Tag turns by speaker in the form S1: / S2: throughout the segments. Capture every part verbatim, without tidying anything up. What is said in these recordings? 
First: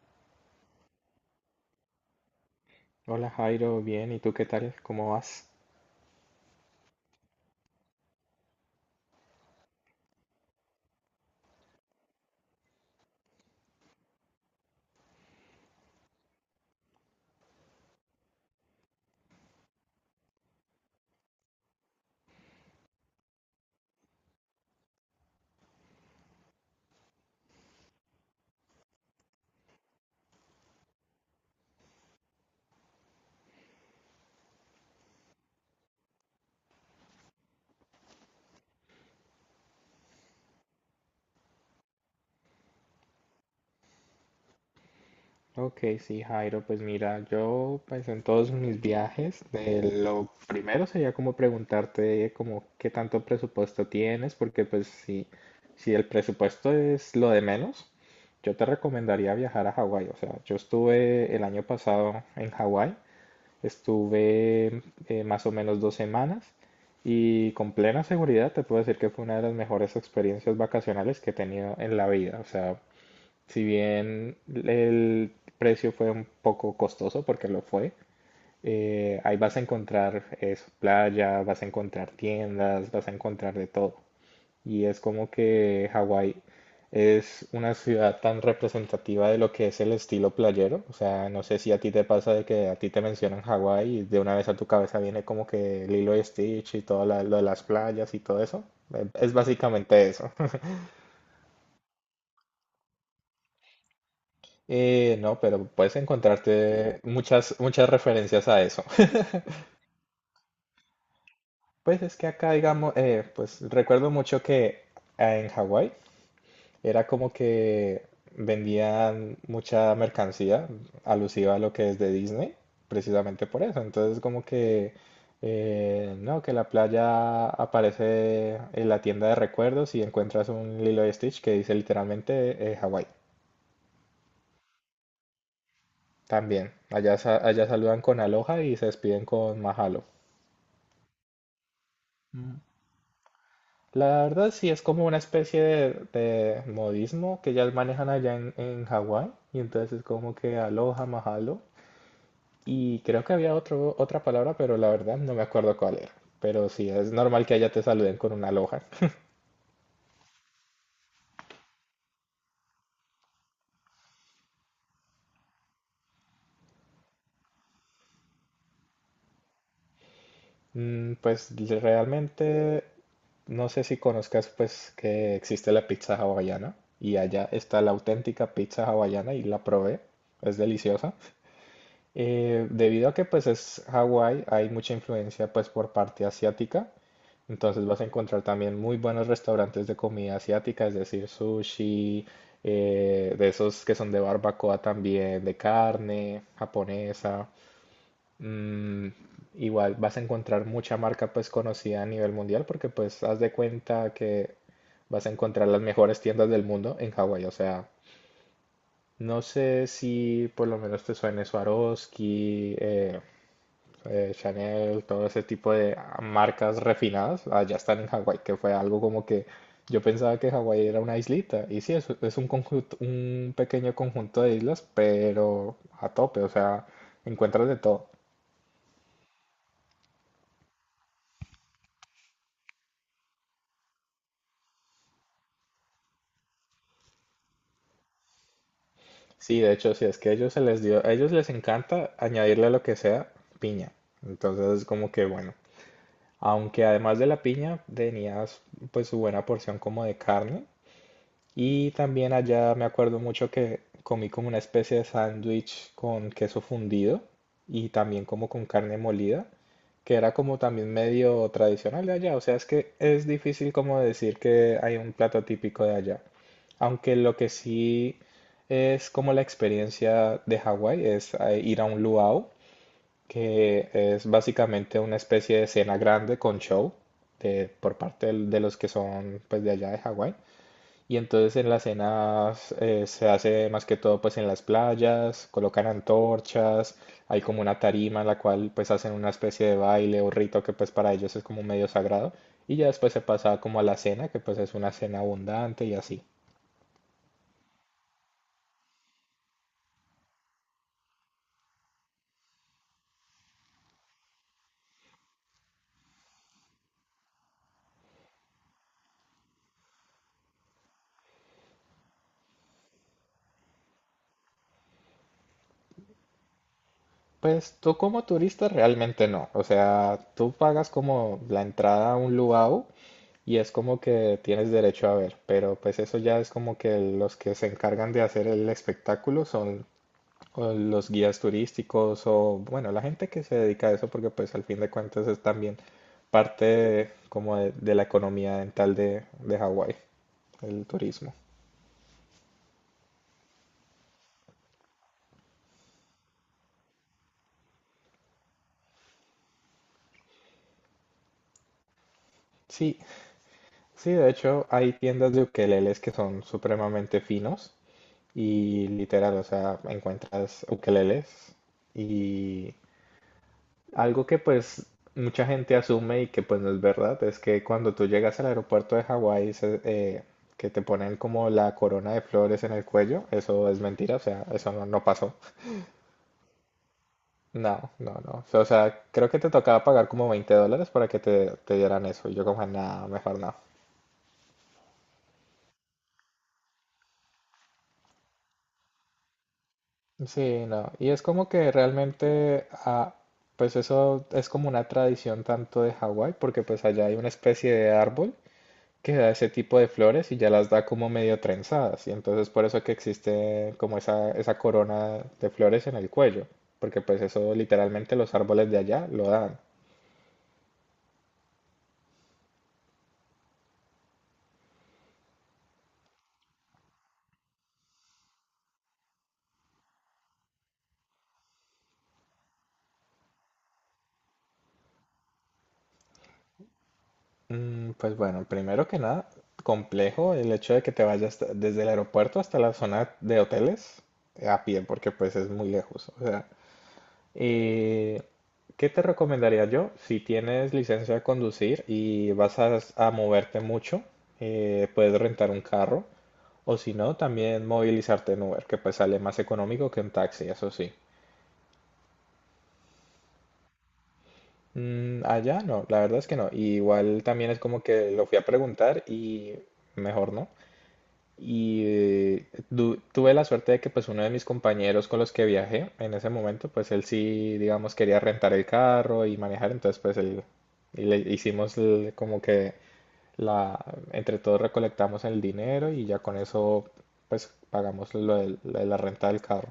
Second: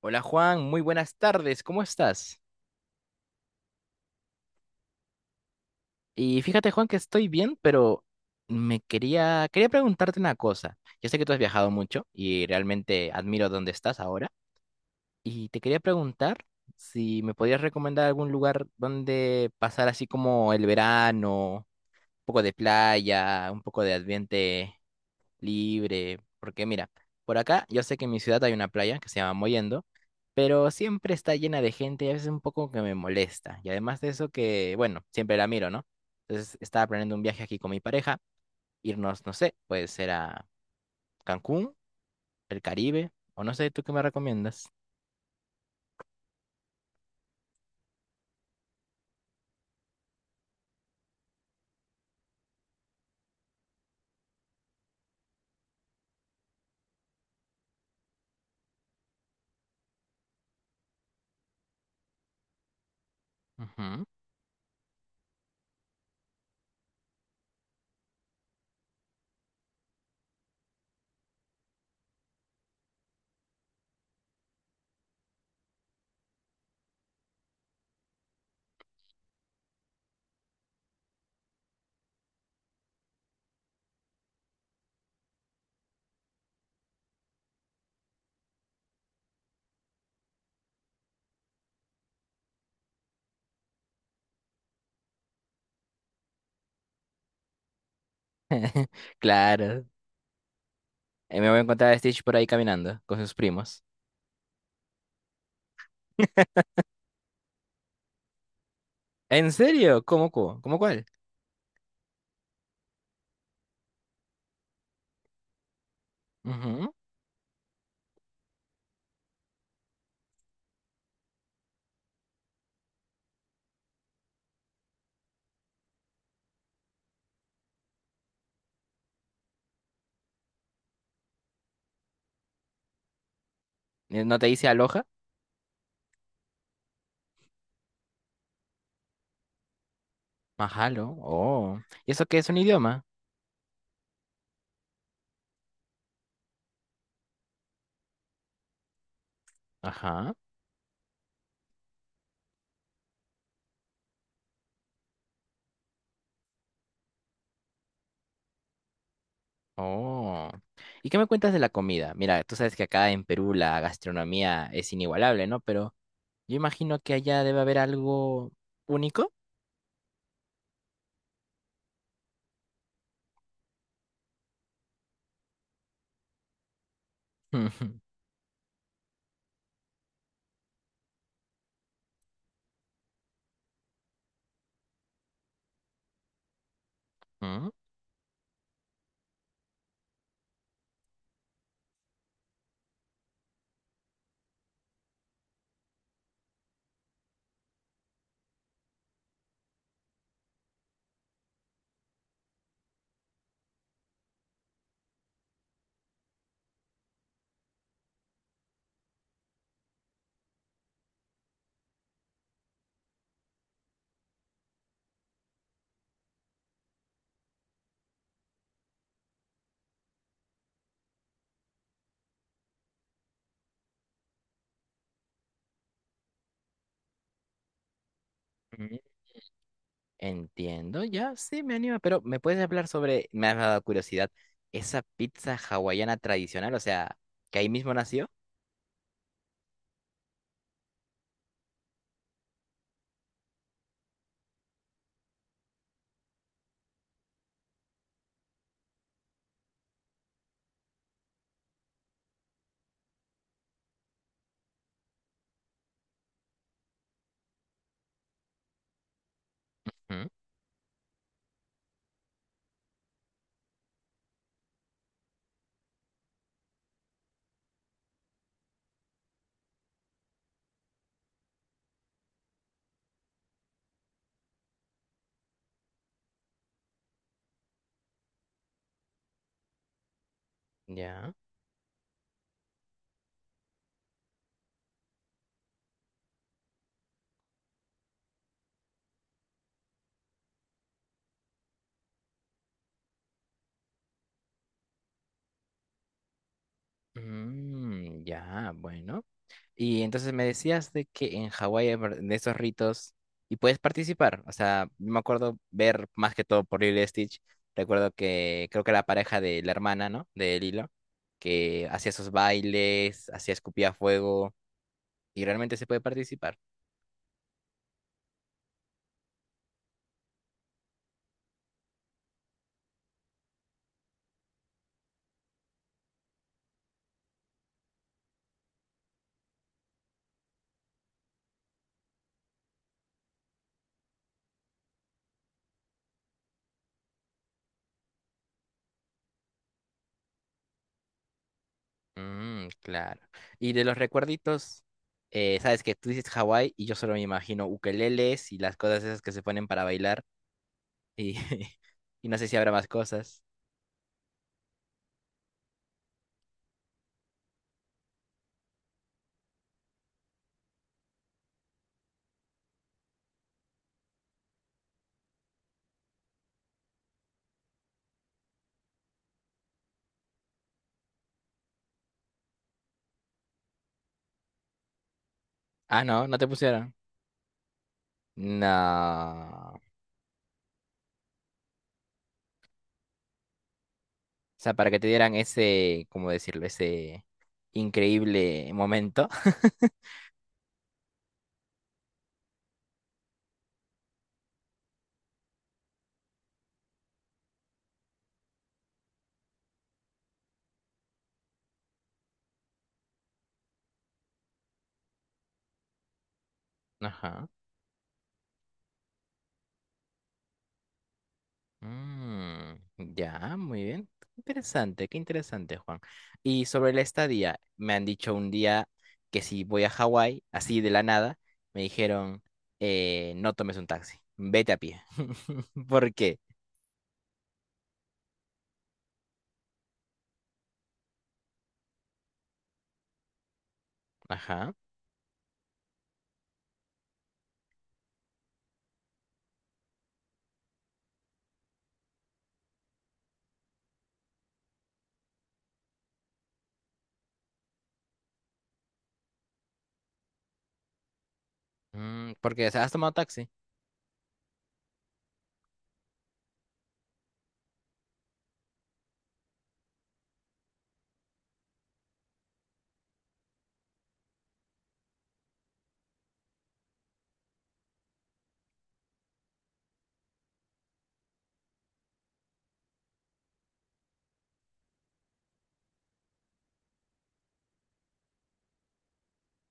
S1: Hola Juan, muy buenas tardes, ¿cómo estás?
S2: Hola Jairo, bien, ¿y tú qué tal? ¿Cómo vas?
S1: Y fíjate Juan que estoy bien, pero me quería, quería preguntarte una cosa. Yo sé que tú has viajado mucho y realmente admiro dónde estás ahora. Y te quería preguntar si me podías recomendar algún lugar donde pasar así como el verano, un poco de playa, un poco de ambiente libre. Porque mira, por acá yo sé que en mi ciudad hay una playa que se llama Mollendo, pero siempre está llena de gente y a veces un poco que me molesta. Y además de eso que, bueno, siempre la miro, ¿no? Entonces estaba planeando un viaje aquí con mi pareja, irnos, no sé, puede ser a Cancún, el Caribe, o no sé, ¿tú qué me recomiendas?
S2: Ok, sí Jairo, pues mira, yo pues en todos mis viajes, eh, lo primero sería como preguntarte como qué tanto presupuesto tienes, porque pues si, si el presupuesto es lo de menos, yo te recomendaría viajar a Hawái, o sea, yo estuve el año pasado en Hawái,
S1: Ujú.
S2: estuve eh, más o menos dos semanas. Y con plena seguridad te puedo decir que fue una de las mejores experiencias vacacionales que he tenido en la vida. O sea, si bien el precio fue un poco costoso, porque lo fue, eh, ahí vas a encontrar eso, playa, vas a encontrar tiendas, vas a encontrar de todo. Y es como que Hawái es una ciudad tan representativa de lo que es el estilo playero. O sea, no sé si a ti te pasa de que a ti te mencionan Hawái y de una vez a tu cabeza viene como que Lilo y Stitch y todo la- lo de las playas y todo eso. Eh, Es
S1: Claro.
S2: básicamente eso.
S1: Eh, me voy a encontrar a Stitch por ahí caminando con sus primos.
S2: Eh, no, pero puedes encontrarte muchas, muchas referencias a eso.
S1: ¿En serio? ¿Cómo, cómo, cómo cuál?
S2: Pues es que acá, digamos, eh, pues recuerdo mucho que eh, en Hawái
S1: Ujú.
S2: era como que vendían mucha mercancía alusiva a lo que es de Disney, precisamente por eso. Entonces, como que, eh, no, que la playa aparece en la tienda de recuerdos y encuentras un Lilo y Stitch que dice literalmente eh, Hawái.
S1: Eh, ¿No te dice aloja?
S2: También, allá, sa- allá saludan con aloha y se despiden con mahalo.
S1: Mahalo. Oh. ¿Y eso qué es un idioma?
S2: La verdad sí es como una especie de, de modismo que ya manejan allá en, en Hawái y entonces es
S1: Ajá.
S2: como que aloha, mahalo y creo que había otro, otra palabra pero la verdad no me acuerdo cuál era. Pero sí, es normal que allá te saluden con una aloha.
S1: Oh. ¿Y qué me cuentas de la comida? Mira, tú sabes que acá en Perú la gastronomía es inigualable, ¿no? Pero yo imagino que allá debe haber algo único.
S2: Mm, pues realmente no sé si conozcas pues que existe la pizza hawaiana y allá está la auténtica pizza hawaiana y la probé, es deliciosa. Eh, debido a que pues es Hawái, hay mucha influencia pues por parte asiática,
S1: Mm,
S2: entonces vas a encontrar también muy buenos restaurantes de comida asiática, es decir, sushi, eh, de esos que son de barbacoa también, de carne japonesa. Mm, Igual vas a encontrar mucha marca pues conocida a nivel mundial porque pues haz de cuenta que vas a encontrar las mejores tiendas del mundo en Hawái, o sea. No sé si por lo menos te suene Swarovski, eh, eh, Chanel, todo ese tipo de ah, marcas refinadas, allá están en Hawái, que fue algo como que yo pensaba que Hawái era una islita, y sí, es, es un conjunto, un pequeño conjunto de islas, pero a tope, o sea, encuentras de todo.
S1: mm. Entiendo, ya, sí, me anima, pero ¿me puedes hablar sobre, me ha dado curiosidad, esa pizza hawaiana tradicional, o sea, que ahí mismo nació?
S2: Sí, de hecho, sí, es que a ellos se les dio, a ellos les encanta añadirle lo que sea, piña. Entonces, como que bueno, aunque además de la piña tenías pues su buena porción como de carne, y también allá me acuerdo mucho que comí como una especie de sándwich con queso fundido y también como con carne molida, que
S1: Mm.
S2: era como también medio tradicional de allá. O sea, es que es difícil como decir que hay un plato típico de allá. Aunque lo que sí es como la experiencia de Hawái es eh, ir a un luau, que es básicamente una especie de cena grande con show de, por parte del- de los que son pues de allá de Hawái. Y
S1: Ya.
S2: entonces en las cenas eh, se hace más que todo pues en las playas, colocan antorchas, hay como una tarima en la cual pues hacen una especie de baile o rito que pues para ellos es como medio sagrado y ya después se pasa como a la cena que pues es una cena abundante y así.
S1: Mm, ya, bueno. Y entonces me decías de que en Hawái hay ver- de estos ritos y puedes participar. O sea, yo me acuerdo ver más que todo por Lilo y Stitch. Recuerdo que creo que la pareja de la hermana, ¿no? De Lilo, que hacía esos bailes, hacía escupía fuego y realmente se puede participar.
S2: Pues tú como turista realmente no, o sea, tú pagas como la entrada a un luau y es como que tienes derecho a ver, pero pues eso ya es como que los que se encargan de hacer el espectáculo son o los guías turísticos o, bueno, la gente que se dedica a eso porque pues al fin de cuentas es también parte de- como de, de la economía dental de, de Hawái, el turismo.
S1: Mm, claro. Y de los recuerditos, eh, sabes que tú dices Hawái y yo solo me imagino ukeleles y las cosas esas que se ponen para bailar y, y no sé si habrá más
S2: Sí,
S1: cosas.
S2: sí, de hecho hay tiendas de ukeleles que son supremamente finos y literal, o sea, encuentras ukeleles y algo que pues mucha gente asume y que pues no es verdad es que cuando tú llegas al aeropuerto de Hawái se- eh, que te ponen como la corona de flores en el cuello, eso es mentira, o sea, eso no, no pasó.
S1: Ah, no, no te pusieron.
S2: No, no, no. O sea, creo que te
S1: No.
S2: tocaba pagar como veinte dólares para que te, te dieran eso. Y yo como, nada, mejor no.
S1: O sea, para que te dieran ese, ¿cómo decirlo? Ese increíble momento.
S2: Sí, no. Y es como que realmente, ah, pues eso es como una tradición tanto de Hawái, porque pues allá hay una especie de árbol que da ese tipo de flores y ya las da como medio trenzadas. Y entonces por eso que existe como esa, esa corona de flores en el cuello. Porque pues
S1: Ajá.
S2: eso literalmente los árboles de allá lo dan.
S1: Mm, ya, muy bien. Interesante, qué interesante, Juan. Y sobre la estadía, me han dicho un día que si voy a Hawái, así de la nada, me dijeron, eh, no tomes un taxi, vete a pie. ¿Por qué?
S2: Mm, pues bueno, primero que nada, complejo el hecho de que te vayas desde el aeropuerto hasta la zona de hoteles a
S1: Ajá.
S2: pie, porque pues es muy lejos. O sea, Eh, ¿qué te recomendaría yo? Si tienes licencia de conducir y vas a, a moverte mucho, eh, puedes rentar un carro o si no, también movilizarte en Uber, que pues sale más económico que un taxi, eso sí.
S1: Mm, porque, o sea, has tomado taxi.
S2: Mm, allá no, la verdad es que no. Y igual también es como que lo fui a preguntar y mejor no. Y eh, du- tuve la suerte de que pues uno de mis compañeros con los que viajé en ese momento, pues él sí, digamos, quería rentar el carro y manejar, entonces pues él, y le hicimos el- como que la, entre todos recolectamos el dinero y ya con eso pues pagamos lo del- lo de la renta del carro.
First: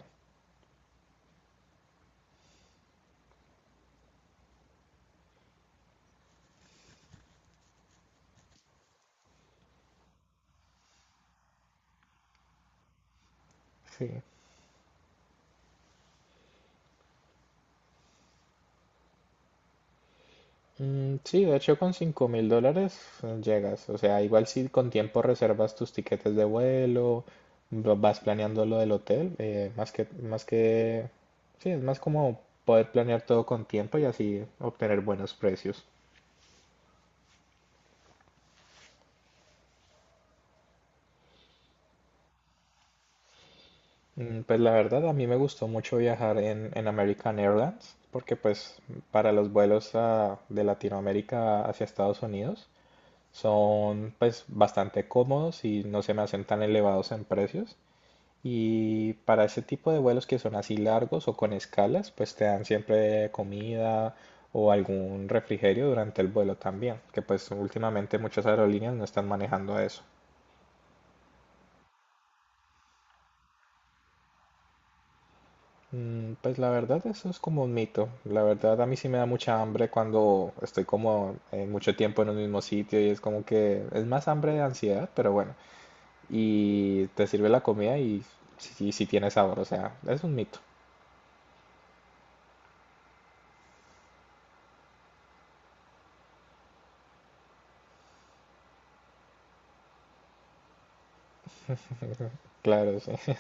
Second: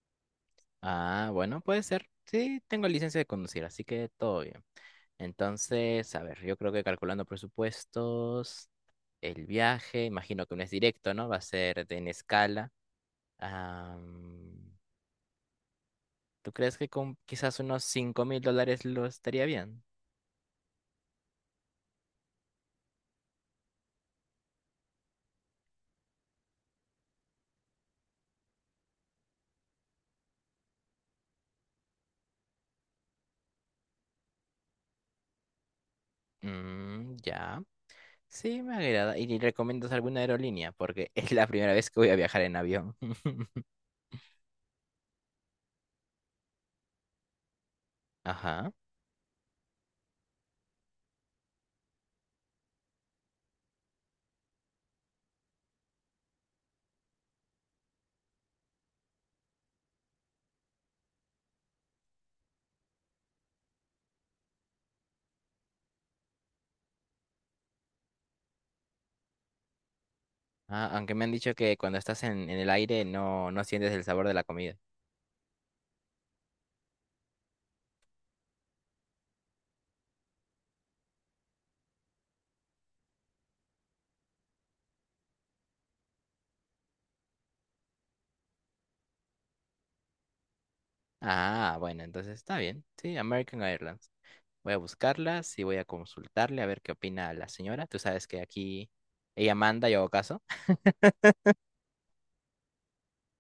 S1: Ah, bueno, puede ser. Sí, tengo licencia de conducir, así que todo bien. Entonces, a ver, yo creo que calculando presupuestos, el viaje, imagino que no es directo, ¿no? Va a ser de- en escala.
S2: Sí.
S1: Am, ¿tú crees que con quizás unos cinco mil dólares lo estaría bien?
S2: Mm, sí, de hecho con cinco mil dólares eh, llegas. O sea, igual si con tiempo reservas tus tiquetes de vuelo, lo- vas planeando lo del hotel, eh, más que, más que, sí, es más como poder planear todo con tiempo y así obtener buenos precios.
S1: Mm, ya. Sí, me agrada. ¿Y recomiendas alguna aerolínea? Porque es la primera vez que voy a viajar en avión.
S2: Mm, Pues la verdad, a mí me gustó mucho viajar en, en American Airlines, porque
S1: Ajá.
S2: pues para los vuelos a- de Latinoamérica hacia Estados Unidos son pues bastante cómodos y no se me hacen tan elevados en precios. Y para ese tipo de vuelos que son así largos o con escalas, pues te dan siempre comida o algún refrigerio durante el vuelo también, que pues últimamente muchas aerolíneas no están manejando eso.
S1: Ah, aunque me han dicho que cuando estás en, en el aire no, no sientes el sabor de la comida.
S2: Mm, Pues la verdad eso es como un mito. La verdad a mí sí me da mucha hambre cuando estoy como eh, mucho tiempo en un mismo sitio y es como que es más hambre de ansiedad, pero bueno. Y te sirve la comida y si, si tiene sabor, o sea, es un mito.
S1: Ah, bueno, entonces está bien. Sí, American Airlines. Voy a buscarlas y voy a consultarle a ver qué opina la señora. Tú sabes que aquí ella manda, yo hago caso.
S2: Claro, sí.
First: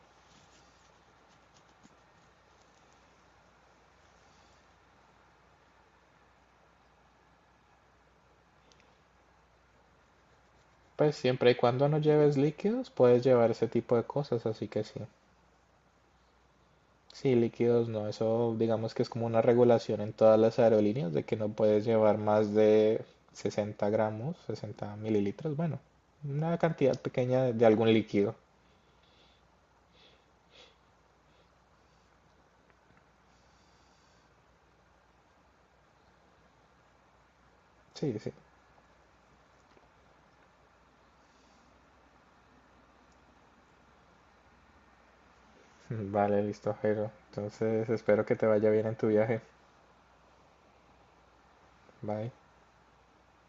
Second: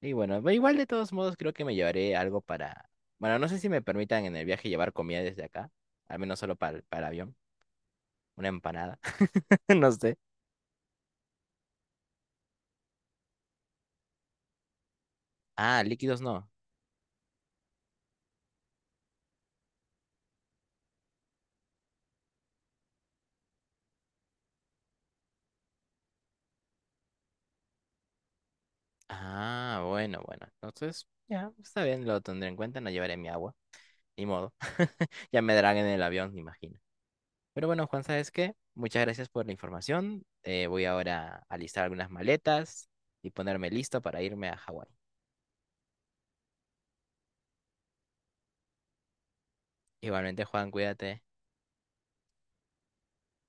S1: Y bueno, ve igual de todos modos creo que me llevaré algo para... Bueno, no sé si me permitan en el viaje llevar comida desde acá. Al menos solo para, para el avión. Una empanada. No sé.
S2: Pues siempre y cuando no lleves líquidos, puedes llevar ese tipo de cosas, así que sí.
S1: Ah, líquidos no.
S2: Sí, líquidos no, eso digamos que es como una regulación en todas las aerolíneas de que no puedes llevar más de sesenta gramos, sesenta mililitros, bueno, una cantidad pequeña de, de algún líquido.
S1: Ah, bueno, bueno. Entonces, ya, está bien, lo tendré en cuenta. No llevaré mi agua. Ni modo. Ya me darán en el avión, me imagino. Pero bueno, Juan,
S2: Sí,
S1: ¿sabes
S2: sí.
S1: qué? Muchas gracias por la información. Eh, voy ahora a listar algunas maletas y ponerme listo para irme a Hawái.
S2: Vale, listo, Jero. Entonces espero que te vaya bien en tu viaje.
S1: Igualmente, Juan, cuídate.
S2: Bye.